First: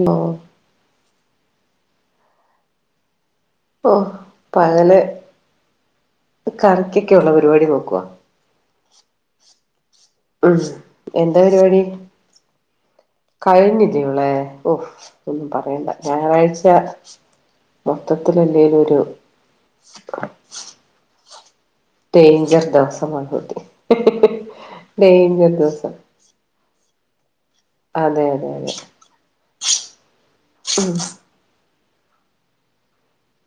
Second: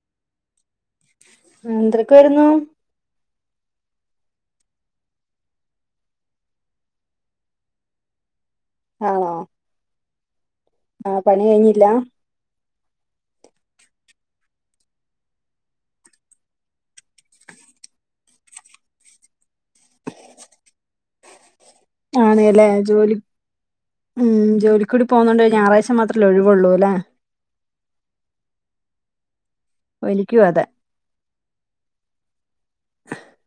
മ്പോ എന്തക്കെ വരുന്നു ഓ പകല് കറക്കൊക്കെയ ഉള്ള പരിപാടി നോക്കവാ ആണോ മ് ആ എന്താ പണി പരിപാടി കഴിഞ്ഞില്ല കഴിഞ്ഞി ഇവളെ ഓഹ് ഒന്നും പറയണ്ട ഞായറാഴ്ച്ച മൊത്തത്തില്ലെലും ഒരു ഡേഞ്ചർ ആണ്അലെ ജോലി ദിവസമാണ് കുട്ടി മ്മ് ജോലികൂടി പോന്നോണ്ട് ഡേഞ്ചർ ദിവസം ഞായറാഴ്ച്ച മാത്രഅല്ലെ ഒഴിവുള്ളുലെ അതെ അതെ അതെ എനിക്കും അതെ ഉം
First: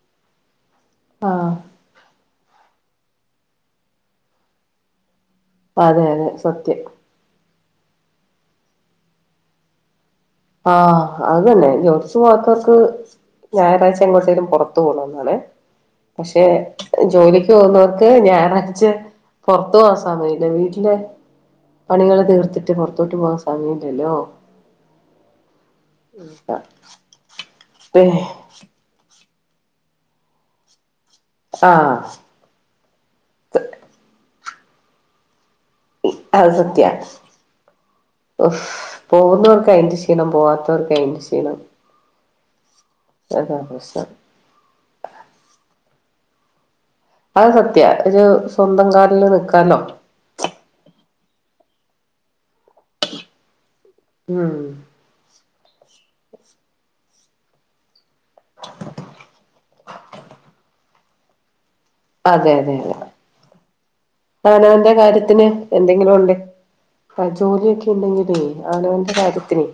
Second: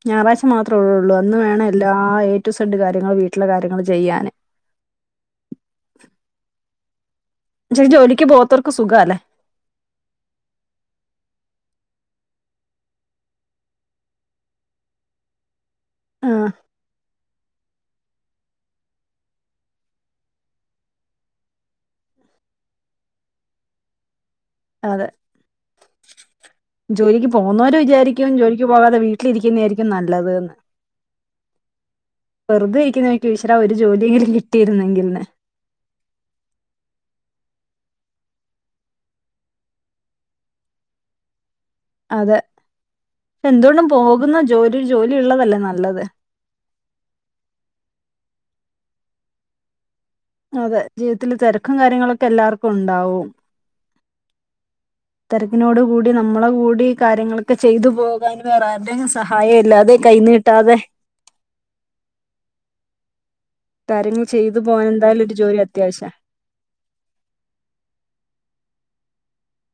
ഞായറാഴ്ച്ച മാ ഉള്ളു അന്ന് ആഹ് വേണം എല്ലാ എ- എ ടു ഇസിർഡ് കാര്യങ്ങൾ വീട്ടിലെ കാര്യങ്ങൾ ചെയ്യാൻ അതെ അതെ സത്യം ഈ ജോലിക്ക് പോവത്തോർക്ക് സുഖല്ലേ ആ അത് തന്നെ ജോലിക്ക് പോവത്തോർക്ക് ഞായറായഴ്‌ച്ച എങ്ങോട്ടേലും പോറത്ത് പോണോന്ന് ആണ് ആ പക്ഷെ ജോലി ക്ക് പോന്നോർക്ക് ഞായറാഴ്ച്ച പോറത്ത് പോവാൻ സമയല്ലാ വീട്ടിലെ പണികൾ തീർത്തിട്ട് പോർത്തൊട്ട് പോവൻ സമയല്ലല്ലോ അതെ ജോലിക്ക് പോകുന്നോര് വിചാരിക്കും ജോലിക്ക് പോകാതെ വീ വീട്ടിൽഇരിക്കുന്നെ ആയിരിക്കും നല്ലത് ന്ന് ആഹ് വെറുതെ ഇരിക്കുമ്പം ഇക്കും ഈശ്വര ഒരു ജോലിയെങ്കിലും കി ട്ടിര്ന്നെങ്കിൽന്ന് ഈ അത് സത്യണ് ഓഹ് പോകുന്നവർക്ക് അയിന്റെ ക്ഷീണം പോവാത്തവർക്ക് അയിന്റെ ക്ഷീണം അതെ അതാ എന്തുകൊണ്ടും പ്രശ്നം പോകുന്ന ജോലി ഒരു ജോലി ഉള്ളതല്ലേ നല്ലത് അത് സത്യാ ഒരു സ്വന്തം കാലില് നിക്കാലോ അതെ ജീവിതത്തില് തിരക്കും കാര്യങ്ങളൊക്കെ എല്ലാവർക്കും ഉണ്ടാവും. ഇം തിരക്കിനോട് കൂടി നമ്മളെ കൂടി കാര്യങ്ങളൊക്കെ ചെയ്തു പോകാൻ വേറെ ആര്ടേം സഹായം ഇല്ലാതെ കൈ നീട്ടാതെ അതെ അതെ അതെ കാര്യങ്ങൾ ചെയ്തു പോകാൻ അവനവന്റെ എന്തായാലും ഒരു കാര്യത്തിന് ജോലി അത്യാവശ്യം എന്തെങ്കിലും ഉണ്ടെ അ ജോലിയൊക്കെ ഇണ്ടെങ്കിലേ അവനവന്റെ കാര്യത്തിനെ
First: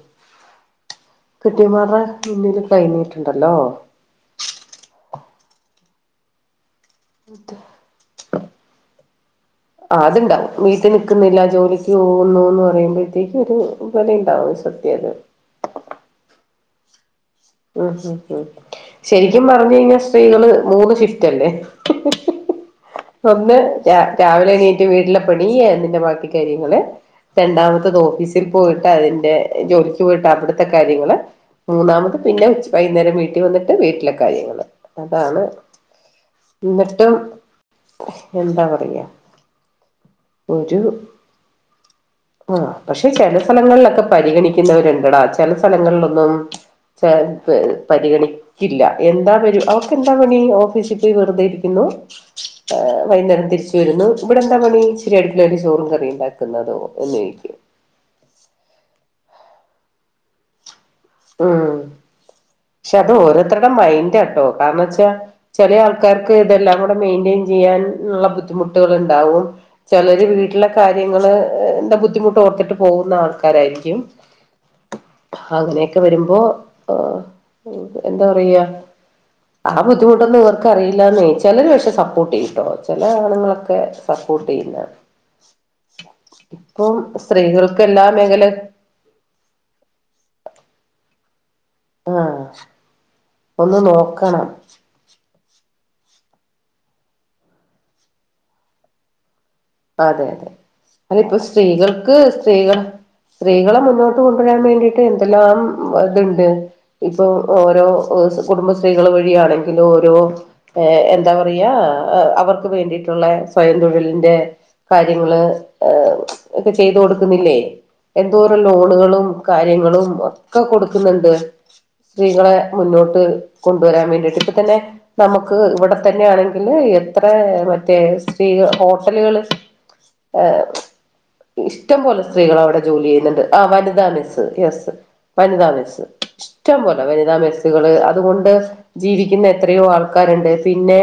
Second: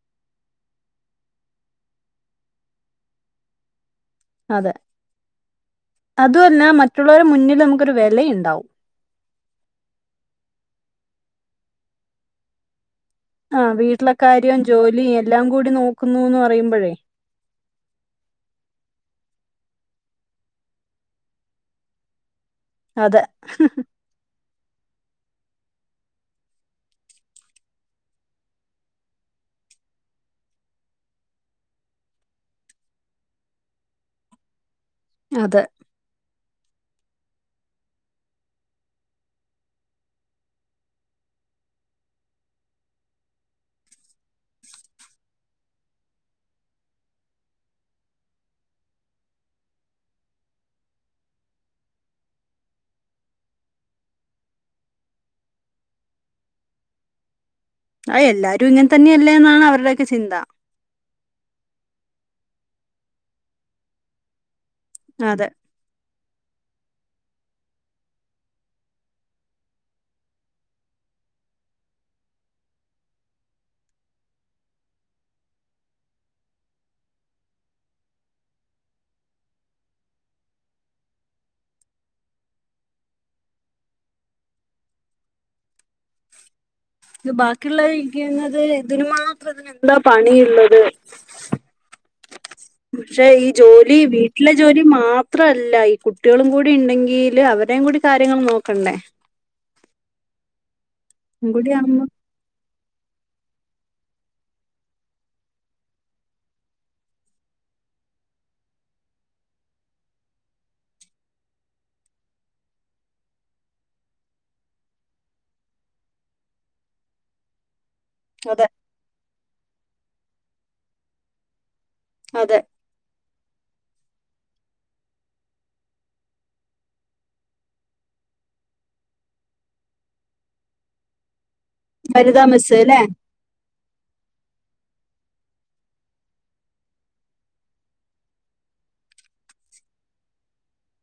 കെട്ടിയോൻമാരടെ മുന്നിൽ കൈ നീട്ടണ്ടല്ലോ. അതെ അതു അല്ല മ റ്റുള്ളവരുടെ മുന്നിൽ നമുക്ക് ഒരു വെല ഇണ്ടാവും ആഹ് അത്ണ്ടാവും വീട്ടിൽ നിക്കുന്നില്ല ജോലിക്ക് പോകുന്നൂന്ന് പറയുമ്പ ആ വീട്ടിലെക്കാര്യോം ജോലി എല്ലാം കൂടി നോക്കുന്നൂന്ന് പറയു പ്പഴെ ഇഹ് ഇഹ് ഇഹ് ശെരിക്കും പറഞ്ഞ് കഴിഞ്ഞാ സ്ത്രീകള് മൂന്ന് ഷിഫ്റ്റ് അല്ലേ അതെ ഒന്ന് ര രാവിലെ എണീ ട്ട് വീട്ടിലെ പണി അതിന്റെ ബാക്കി കാര്യങ്ങള്. രണ്ടാമത്തത് ഓഫീസി പോയിട്ട് അതിന്റെ ജോലിക്ക് പോയിട്ട് അവിടുത്തെ കാര്യങ്ങള്. മൂന്നാമത് പിന്നെ ഉച്ച വൈകുന്നേരം വീട്ടി വന്നിട്ട് വീട്ടിലെ കാര്യങ്ങള്. അതാണ് അതെ എന്നിട്ടും എന്താ പറയാ ഒരു ആ പക്ഷെ ചില സ്ഥലങ്ങളിലൊക്കെ പരിഗണിക്കുന്നവരിണ്ടടാ ചില സ്ഥലങ്ങളിലൊന്നും ചെ പ് പരിഗണിക്കില്ല എന്താ പര് അവക്കെന്താപണി ഓഫീസിപോയി വെറുതെ ഇരിക്കുന്നു. ഏഹ് വൈന്നേരം തിരിച്ച് വരുന്നു. ഇവിടെ എന്താ പണി ഇച്ചിരി അടുക്കളേല് ചോറും കറിയും ഇണ്ടാക്കുന്നതോ എന്ന് ചോദിക്കും. ആഹ് എല്ലാരും ഇങ്ങനതന്നയാണ് ല്ലേന്നാണ് അവരുടെക്കെ ചിന്ത ആഹ ക്ഷെ അത് ഓരോത്തരുടെ മൈന്റ് ആ ട്ടോ കാരണച്ചാ അതെ ചെലേആൾക്കാർക്ക് ഇതെല്ലാംകൊ ക്ക മെയിന്റെയിൻ ചെയ്യാൻ ഉള്ള ബുദ്ധിമുട്ടുകളുണ്ടാവും ചെലര് വീട്ട്ലെ കാര്യങ്ങള് എന്താ ബുദ്ധിമുട്ട് ഓർത്തിട്ട് പോകുന്ന ആൾക്കാരായിരിക്കും അങ്ങനെയൊക്കെ വരുമ്പോ എന്താ പറയാ ആ ബുദ്ധിമുട്ടൊന്നും ഇവർക്ക് അറിയില്ലാന്നെ ചിലര് പക്ഷെ സപ്പോർട്ട് ചെയ്യുട്ടോ ചില ആണുങ്ങളൊക്കെ സപ്പോർട്ട് ചെയ്യുന്ന ഇപ്പം ഇത് ബാക്കിയുള്ള സ്ത്രീകൾക്ക് എല്ലാ മേഖല ഇരിക്കുന്നത് ഇതിന് മാത്രം ഇത്രതിനെന്താ പണിയ്ള്ളത് ആഹ് പക്ഷെ ഈ ഒന്ന് ജോലി നോക്കണം വീട്ടിലെ ജോലി മാത്രല്ല ഇ കുട്ടികളും കൂടി ഉണ്ടെങ്കില് അവരേയും കൂടി കാര്യങ്ങൾ നോക്കണ്ടേ അതെ അതെ അതും കൂടി ആകുമ്പോ അതിഇപ്പോസ്ത്രീകൾക്ക് സ്ത്രീകൾ സ്ത്രീകളെ മുന്നോട്ട് കൊണ്ടുവരാൻ വേണ്ടിട്ട് എന്തെല്ലാം ഇത്ണ്ട് ഇപ്പൊ ഓരോ കുടുംബശത്രീകൾ വഴിയാണെങ്കിലും ഓരോ എന്താ പറയാ അവർക്ക് വേണ്ടിയിട്ടുള്ള സ്വയം തൊഴിലിന്റെ കാര്യങ്ങള് ഏർ ഒക്കെ ചെയ്ത് കൊടുക്കുന്നില്ലേ എന്തോരം അതെ ലോണുകളും കാര്യങ്ങളും ഒക്കെ കൊടുക്കുന്നുണ്ട് സ്ത്രീകളെ അതെ മുന്നോട്ട് കൊണ്ട് കൊണ്ട്വരാൻ വേണ്ടിയിട്ട് ഇപ്പ തന്നെ നമക്ക് ഇവിടെത്തന്നെ ആണെങ്കില് എത്ര മറ്റേ സ്ത്രീക ഹോട്ടലുകൾ ആഹ ഇഷ്ടം പോലെ വനിതാ സ്ത്രീകൾ മെസ്സ് അവിടെ ല്ലേ ജോലി ചെയ്യുന്നുണ്ട് ആ വനിത മിസ് യെസ് വനിതാ മെസ്സ് ഇഷ്ടം പോലെ വനിതാ മെസ്സുകള് അതുകൊണ്ട് ജീവിക്കുന്ന എത്രയോ ആൾക്കാരുണ്ട് പിന്നെ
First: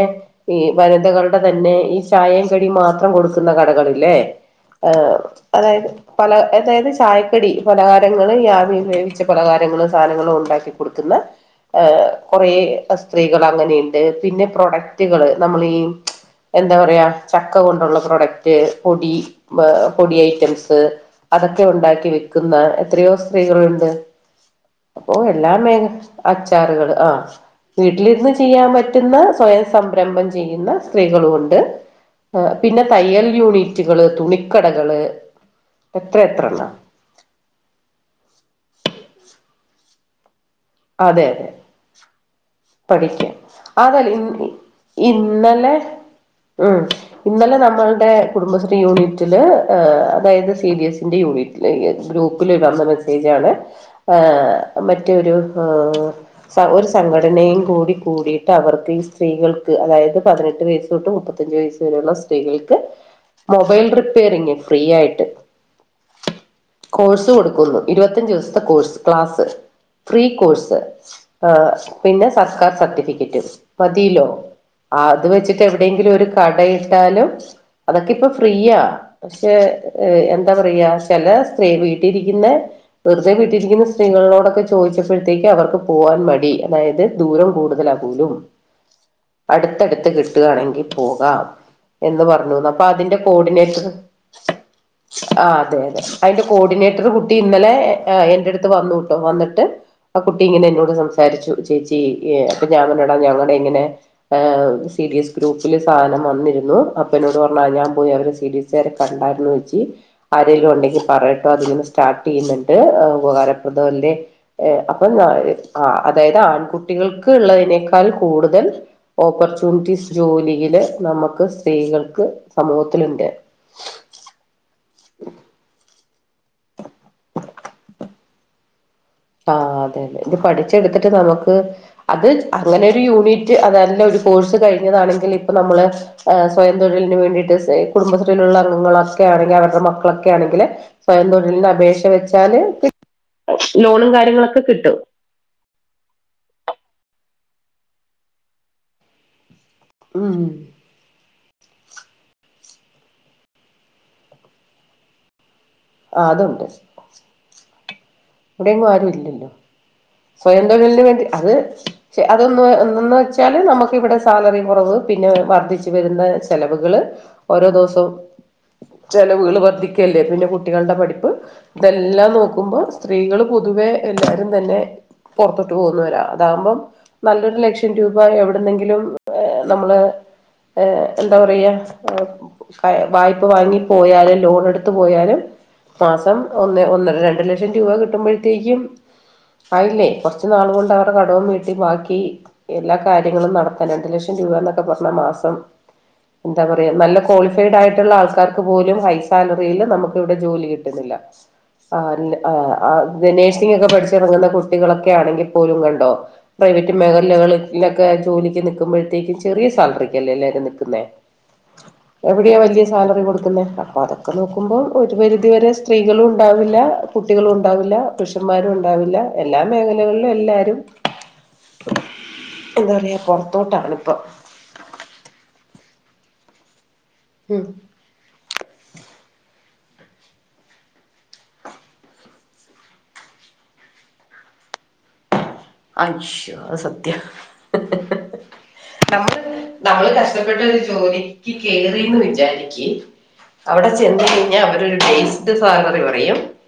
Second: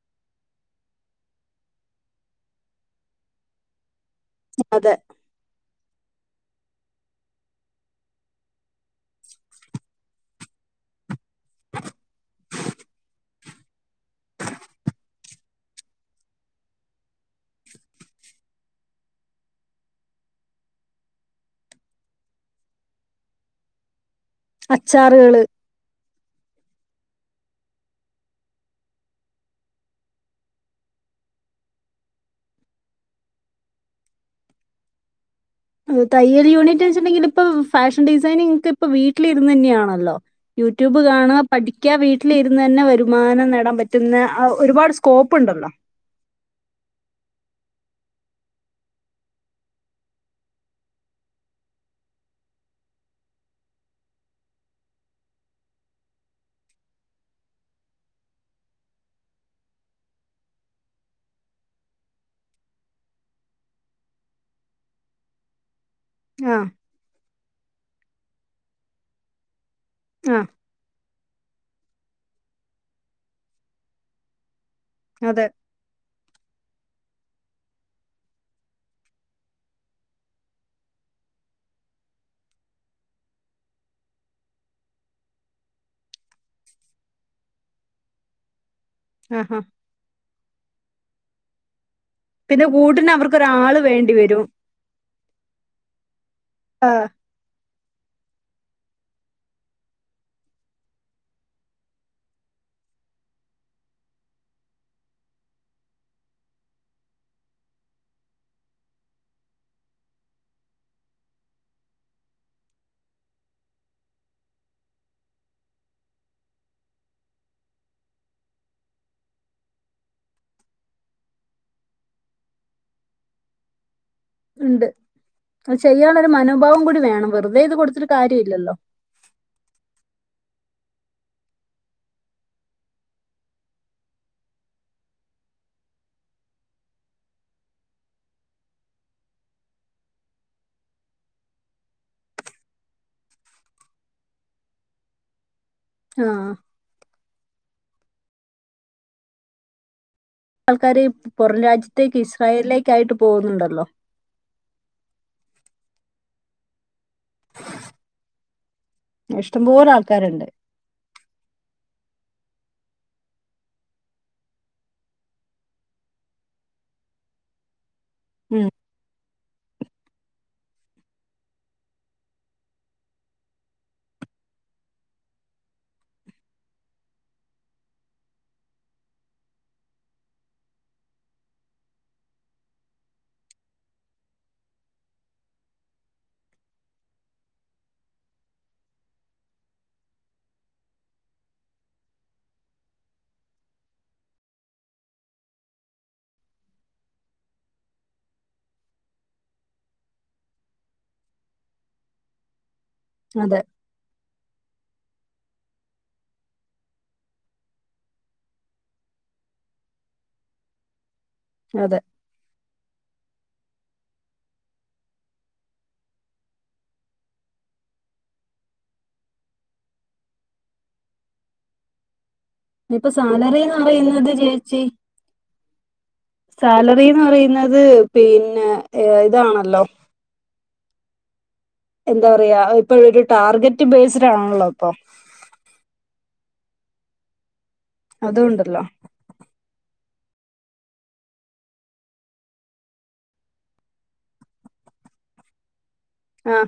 ഈ വനിതകളുടെ തന്നെ ഈ ചായയും കടി മാത്രം കൊടുക്ക ക്കുന്ന കടകളില്ലേ ആ അതെ അതായത് പല അതായത് ചായക്കടി പലഹാരങ്ങള് യാവിയിൽ വേവിച്ച പലഹാരങ്ങള് സാനങ്ങളും ഉണ്ടാക്കി കൊടുക്കുന്ന ഏ കുറേ സ്ത്രീകൾ അങ്ങനെയിണ്ട് പിന്നെ പ്രൊഡക്റ്റുകള് നമ്മളീ ച്ച എന്താ പറയാ ചക്ക കൊണ്ടുള്ള പ്രൊഡക്ട് മറ്റേ പൊടി മ് പൊടി ഐറ്റംസ് അതൊക്കെ ഉണ്ടാക്കി വെക്കുന്ന എത്രയോ സ്ത്രീകളുണ്ട് അപ്പൊ അച്ചാറുകള് എല്ലാ മേഗ അച്ചാറുകള് ആ വീട്ടിലിരുന്ന് ചെയ്യാൻ പറ്റുന്ന സ്വയം സംരംഭം ചെയ്യുന്ന സ്ത്രീകളുഉണ്ട് പിന്നെ തയ്യൽ യൂണിറ്റുകള് തുണിക്കടകള് എത്ര തയ്യൽ എത്രണ്ണ യൂണിറ്റ് വെച്ച്ണ്ടെങ്കിലിപ്പം ഫാഷൻ ഡിസൈനിങ്ങക്കെ ഇപ്പ വീട്ടിലിരുന്നെന്യ അല്ലോ യൂട്യൂബ് കാണ പഠിക്കാ വീട്ടിലിരുന്ന് തന്നെ പഠിക്ക വരുമാനം നേടാൻ അതല്ല പറ്റുന്ന ഇന്ന് ആഹ് ഒരുപാട് സ്കോപ്പ് ഉണ്ടല്ലോ ഇന്നലെ ഉ ഇന്നലെ നമ്മ മ്മൾടെ കുടുംബശ്രീയൂനിറ്റില് ഏഹ് അതായത് സീഡിയസ്സിന്റെ യൂണിറ്റിലേക്ക് ഗ്രൂപ്പിലിടേണ്ട മെസേജാണ് ആഹ്‌ മറ്റൊരു മ്മ് സങ്ക ഒരുസങ്ക നയും കൂടി കൂടിട്ട് അവർക്ക് ഈ സ്ത്രീകൾക്ക് അതായത് പതിനെട്ട് വയസ് തൊട്ട് മുപ്പത്തഞ്ച് വയസ് വരെയുള്ള സ്ത്രീകൾക്ക് മൊബൈൽ റിപ്പയറിങ്‌ ഫ്രീആയിട്ട് ആഹ് കോഴ്സ് കൊടു ഇരുപത്തിഞ്ച് ദിവസത്തെ കോഴ്സ് ക്ലാസ്സ് ഫ്രീ ആഹ് കോഴ്സ് ആ പിന്നെ സർക്കാർ സർട്ടിഫിക്കറ്റ് മതിലോ? അത് അതെ വെച്ചിട്ട് എവിടെയെങ്കിലും ഒരു കട ന്നാലും അതൊക്കെ ഇപ്പൊ ഫ്രീയാ പക്ഷെ എന്താ പറയാ ചെല സ്ത്രീ വീട്ടിരിക്കുന്ന വെറുതെ വീട്ടിലിരിക്കുന്ന സ്ത്രീകളിനോടൊക്കെ ചോദിച്ചപ്പഴ്ത്തേക്ക് അവർക്ക് പോവാൻ മടി. അതായത് ദൂരം കൂടുതലാകൂലും ആഹ് ആഹ് അടുത്തടുത്ത് കിട്ടുകാണെങ്കി പോകാം എന്ന് പിന്നെ പറഞ്ഞൂന്നു അപ്പൊ കൂട്ടിന് അതിന്റെ അവർക്ക് ഒരാള് കോർഡിനേറ്റർ വേണ്ടി വരും ആ അതെ അതെ അതിന്റെ കോർഡിനേറ്റർ ആഹ് കുട്ടി ഇന്നലെ അ എന്നെ എ അടുത്ത് വന്നുട്ടോ വന്നിട്ട് ആ കുട്ടി ഇങ്ങനെ എന്നോട് സംസാരിച്ചു. ചേച്ചി അപ്പൊ ഞാൻ പറഞ്ഞടാ ഞങ്ങളുടെ ഇങ്ങനെ സി ഡി എസ് ഗ്രൂപ്പിൽ സാധനം വന്നിരുന്നു അപ്പ എന്നോട് പറഞ്ഞ ഞാൻ പോയി അവരെ സി ഡി എസ് വരെ കണ്ടായിരുന്നു ചേച്ചി ആരെലും ഉണ്ടെങ്കിൽ പറയട്ടോ അതിൽ നിന്ന് സ്റ്റാർട്ട് ചെയ്യുന്നുണ്ട് ഉപകാരപ്പെടാ ഇല്ലെന്ന് അപ്പൊ ഞാൻ ആഹ്. അതായത് ആൺകുട്ടികൾക്ക് ഉള്ളതിനേക്കാൾ കൂടുതൽ ഓപ്പർച്യൂണിറ്റീസ് ജോലിയില് നമുക്ക് സ്ത്രീകൾക്ക് സമൂഹത്തിലുണ്ട്. ഉണ്ട് ചെയ്യ [unintelligible] മനോഭാവം കൂടി വേണം വെറുതെ ഇത് കൊടുത്തൊരു കാര്യം ഇല്ലല്ലോ. ആ അതെ അതെ ഇത് പഠിച്ചെടുത്തിട്ട് നമുക്ക് അത് അങ്ങനെ ഒരു യൂണിറ്റ് അതല്ല ഒരു കോഴ്സ് കഴിഞ്ഞതാണെങ്കിൽ ഇപ്പൊ നമ്മള് സ്വയം തൊഴിലിന് വേണ്ടിട്ട് കുടുംബശ്രീയിലുള്ള അംഗങ്ങളൊക്കെ ആണെങ്കിൽ അവരുടെ മക്കളൊക്കെ ആണെങ്കില് സ്വയം തൊഴിലിന് അപേക്ഷ വെച്ചാല് ലോണും കാര്യങ്ങളൊക്കെ കിട്ടും. ആഹ്. ഉം ആൾക്കാര് പുറം രാജ്യത്തേക്ക് ഇസ്രായേലിലേക്ക് ആയിട്ട് പോകുന്നുണ്ടല്ലോ. ആ അതുണ്ട്. [inaudible] ഇവിടെങ്ങും ആരും ഇല്ലല്ലോ ഇഷ്ടംപോലെ ആൾക്കാരുണ്ട് സ്വയം തൊഴിലിന് വേണ്ടി അത് അതൊന്ന് എന്തന്ന് വെച്ചാൽ നമുക്കിവിടെ സാലറി കുറവ് പിന്നെ വർദ്ധിച്ച് വരുന്ന ചെിലവുകൾ ഓരോ ദിവസവും ഉം സ്കൂള് വർദ്ധിക്കല്ലേ പിന്നെ കുട്ടികളുടെ പഠിപ്പ് ഇതെല്ലാം നോക്കുമ്പം സ്ത്രീകൾ പൊതുവേ എല്ലാരും തന്നെ പുറത്തോട്ട് പോകുന്നവരാ അതാമ്പം നല്ലൊരു ലക്ഷം രൂപ എവിടെുന്നെങ്കിലും നമ്മള് എന്താ പറയാ വായ്പ വാങ്ങി പോയാലും ലോൺ എടുത്ത പോയാലും മാസം ഒന്ന് ഒന്നര രണ്ട് ലക്ഷം ആയിരംരൂപ കിട്ടുമ്പോഴത്തേക്കും ആയില്ലേ കുറച്ച നാൾ കൊണ്ട് അവരുടെ കടവം വീട്ടി ബാക്കി എല്ലാ കാര്യങ്ങളും നടത്താൻ രണ്ടു ലക്ഷം രൂപ എന്നൊക്കെ പറഞ്ഞ മാസം എന്താ പറയാ നല്ല ക്വാളിഫൈഡ് ആയിട്ടുള്ള ആൾക്കാർക്ക് പോലും ഹൈ സാലറിൽ നമുക്ക് ഇവിടെ ജോലി കിട്ടുന്നില്ല ആല്ല ആഹ് ആഹ് അതെ നഴ്സിങ് ഒക്കെ പഠിച്ച് ഇറങ്ങുന്ന കുട്ടി കുട്ടികളൊക്കെ ആണെങ്കി പോലും കണ്ടോ പ്രൈവറ്റ് മേഖലകളിലൊക്കെ ജോലിക്ക് നിക്കുമ്പോഴത്തേക്കും ചെറിയ സാലറിക്കല്ലേ എല്ലാരും നിക്കുന്നെ അതെ എവിടെയാ വലിയ സാലറി കൊടുക്കുന്ന അപ്പൊ അതൊക്കെ നോക്കുമ്പോ ഒരു പരിധി വരെ സ്ത്രീകളും ഉണ്ടാവില്ല കുട്ടികളും ഉണ്ടാവില്ല പുരുന്മാരും ഉണ്ടാവില്ല എല്ലാ മേഖലകളിലും എല്ലാരും എന്താ ഇപ്പൊ പറയാ സാലറിന്ന് പുറത്തോട്ടാണിപ്പം പറയുന്നത് ചേച്ചി സാലറി ഉം പറയുന്നത് പിന് പിന്നെ ഇതാണല്ലോ എന്താ പറയാ ഇപ്പൊ ഒരു ടാർഗറ്റ് ബേസ്ഡ് ആണല്ലോ ഇപ്പം ആശ്ശോ അത് സത്യാ അതുകൊണ്ടല്ലോ നമ്മള് നമ്മള് കഷ് ഷ്ടപ്പെട്ടൊരു ജോലിക്ക് കേറിന്ന് വിചാരിക്ക് അവടെ ചെന്ന് കഴിഞ്ഞാ അവരൊര് ഡേയ്സ്ഡ് സാലറി പ റയും ആ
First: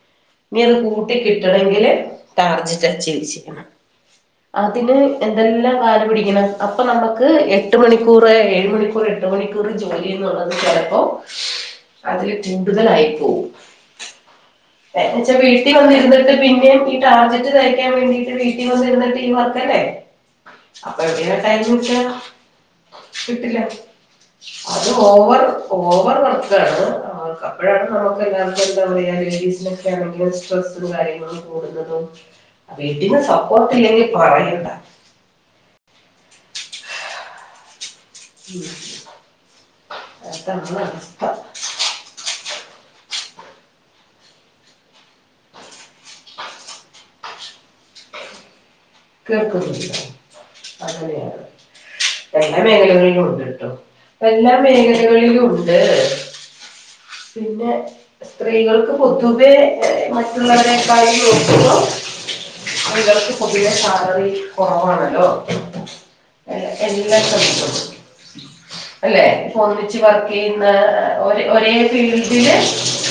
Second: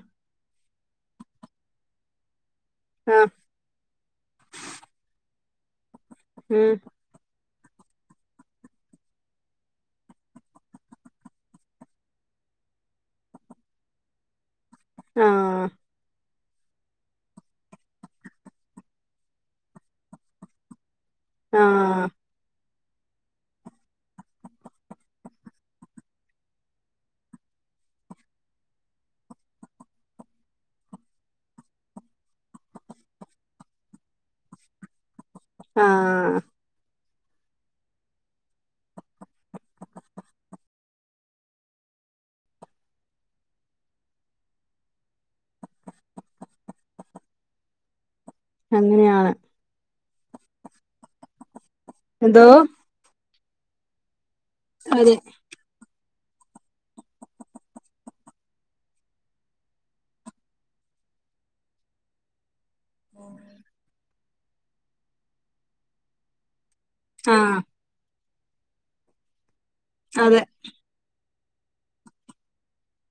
ഇനിയത് കൂ കൂട്ടി കിട്ടണെങ്കില് ടാർജറ്റ് ആ അച്ചീവ് ചെയ്യണം അതിന് എന്തെല്ലാം ക ണ്ട് പിടിക്കണം ഉം അപ്പൊ നമക്ക് എ എട്ട് മണിക്കൂറ് ഏഴ് മണിക്കൂറ് എട്ട് മണിക്കൂറ് ജോലി എന്നുള്ളത് ചെലപ്പോ അതില് കൂടുതലായി പോവും എന്നെച്ചാ ആ വീട്ടി വന്നിരുന്നി ട്ട് പിന്നേം ഈ ടാർജെറ്റ് തെകക്കാൻ വേണ്ടിയിട്ട് വീ ട്ടി വന്നിരുന്നിട്ട് ഈ വർക്കല്ലേ അപ്പം എവിടെയാ ടൈം ആ കിട്ടാ കിട്ടില്ല അത് ഓവർ, ഓവർ വർക്കാണ് അപ്പഴാണ് നമക്ക് എല്ലാർക്കും എന്താ പറയാ റിലേറ്റീവ്സ്നോക്കെ ആണെങ്കിലും സ്ട്രെസ്സും കാര്യങ്ങളും കൂടുന്നതും വീട്ടീന്ന് സ സപ്പോർട്ടില്ലെങ്കി പറയണ്ട ആഹ് ഉം അതാണ് അവസ്ഥ അങ്ങനെയാണ് കേൾക്കുന്നുണ്ട് അങ്ങനെയാണ് എന്തോ എല്ലാ മേഖലകളിലുണ്ട് [unintelligible] എല്ലാ അതെ മേഖലകളിലും ഉണ്ട് പിന്നെ സ്ത്രീകൾക്ക് പൊതുവെ മറ്റുള്ളവരേക്കാളും നോക്കുമ്പം സ്ത്രീകൾക്ക് പൊതുവെ സാലറി കൊറവണല്ലോ എല്ലാ ആ [unintelligible] അല്ലേ ഫോൺ വെച്ച് അതെ വർക്കേയ്യുന്ന ഒരേ ഒരേ ഫീൽഡില്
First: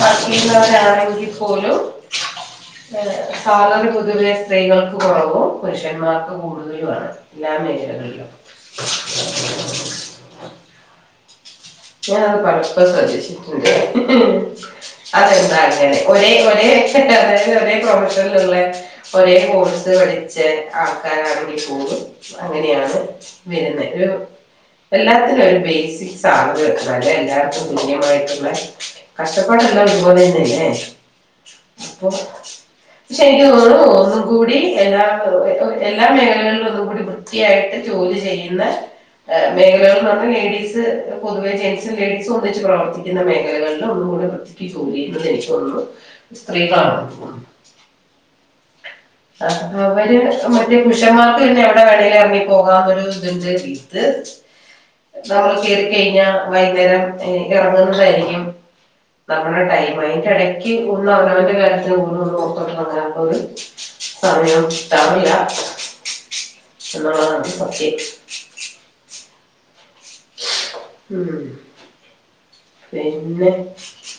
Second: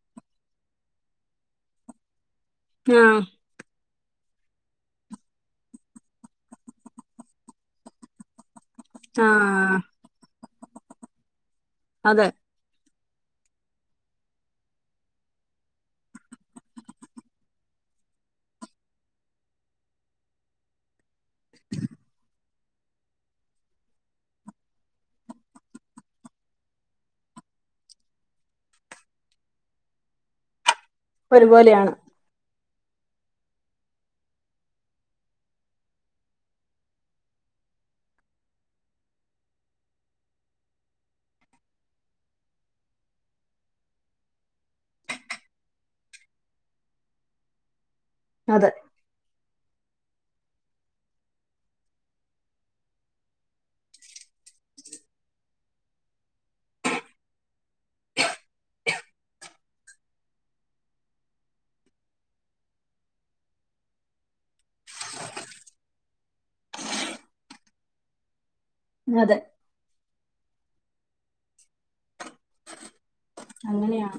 വർക്കെയുന്നവരാണെങ്കി പോലും ആ ഏഹ് സാലറി പൊ തുവെ സ്ത്രീകൾക്ക് കൊറവും പുരുഷന്മാർക്ക് കൂടുതലും ആണ് എല്ലാ മേഖലകളിലും ആഹ് [inaudible] ഞാൻ അത് [unintelligible] [unintelligible] അതെന്താ അങ്ങനെ ഒരേ ഒരേ [unintelligible] അതായത് ഒരേ പ്രൊഫാഷനില് ഇള്ളെ ഒരേ കോഴ്സ് പഠി ച്ചെ ആ അങ്ങനെയാണ് വരുന്നെ. ഒരു എല്ലാത്തിനും ഒരു ബേസിക് സാലറി വരെ എല്ലാവർക്കും തുല്യമായിട്ടുള്ള കഷ്ടപ്പാടെല്ലാം ഒരു പോലെ തന്നെയല്ലേ. ഒരുപോലെയാണ് അപ്പൊ പക്ഷെ എനിക്ക് തോന്നുന്നു ഒന്നും കൂടി എല്ലാ എല്ലാ മേഖലകളിലും ഒന്നും കൂടി വൃത്തിയായിട്ട് ജോലി ചെയ്യുന്ന ഏ മേഖലകൾ നിന്ന് ലേഡീസ് പൊതുവെ ജെന്റ്സും ലേഡീസും ഒന്നിച്ച് പ്രവർത്തിക്കുന്ന മേഖലകൾലും ഒന്നും കൂടി വൃത്തിക്ക് ജോലി ചെയ്യുന്നത് എനിക്ക് തോന്നുന്നു സ്ത്രീകളാണ്. അതെ ആഹ് അവര് മറ്റേ പുരുഷന്മാർക്ക് പിന്നെ എവിടെ വേണെങ്കിലും ഇറങ്ങി പോകാന്നൊരു ഇതുണ്ട് ഇത് നമ്മൾ കേറി കൈഞ്ഞാ വൈന്നേരം ഇ ഇറങ്ങുന്നത് വരെയായിരിക്കും നമ്മുടെ ടൈം. അയിന്റെ ഇടക്ക് ഒന്ന് അവനവന്റെ കാര്യത്തിന് ഒന്ന് നോക്ക പറഞ്ഞ ഒരു സമയം ട്ടമില്ല എന്നുള്ളതാണ് സത്യം. അതെ മ്മ് അങ്ങനെയാ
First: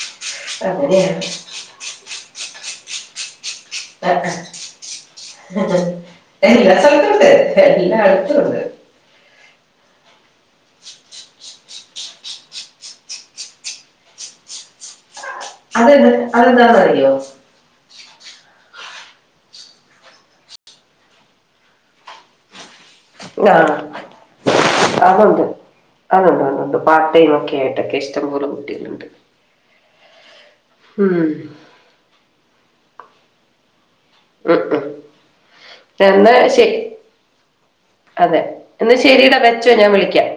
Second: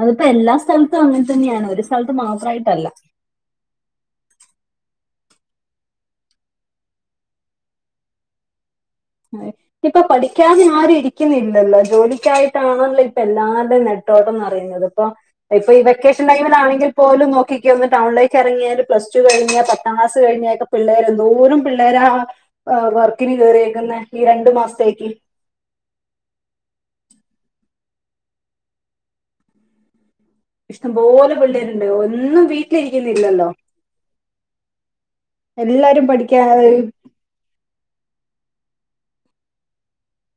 അതിപ്പോ എല്ലാ സ്ഥലത്തും അങ്ങനെ അങ്ങനെയാണ് തന്നെയാണ് ഒരു സ്ഥലത്ത് മാത്രായിട്ടല്ല. ആ ആ എല്ലാ സ്ഥലത്തുണ്ട് എല്ലാടുത്തുണ്ട്. ഇപ്പ പഠിക്കാനും ആരും ഇരിക്കുന്നില്ലല്ലോ ജോലിക്കായിട്ടാണല്ലോ ഇപ്പ എല്ലാർടെയും നെട്ടോട്ടന്ന് പറയുന്നത് ഇപ്പ ഇപ്പ ഈ അതെന്താ വെക്കേഷൻ ടൈമിലാണെങ്കിൽ അതെന്താണെന്നറിയോ പോലും നോക്കിക്കെ ഒന്ന് ടൗൺലെ ക്കെറങ്ങിയാല് പ്ലസ്റ്റു കഴിഞ്ഞ പത്താം ക്ലാസ് കഴിഞ്ഞെക്കെ പിള്ളേര് എന്തോരം പിള്ളേരാ ആ വർക്കിന് ആ കേറിയേക്കുന്നെ അതുണ്ട് അതുണ്ട് അതുണ്ട് പാർട്ട് ടൈം ഒക്കെ ആയി ട്ടൊക്കെ ഇഷ്ടംപോലും കുട്ടികളുണ്ട് ഉം. ഇഷ്ടംപോല പിള്ളേരുണ്ട് ഒന്നും വീട്ടിലി ക്കുന്നില്ലല്ലോ മ്മ് മ് എന്നാ പഠിക്കാ ശെരി അതെ എന്ന ശരീടാ വെച്ചോ ഞാൻ വിളിക്കാം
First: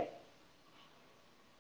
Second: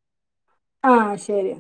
ആഹ് ശെരി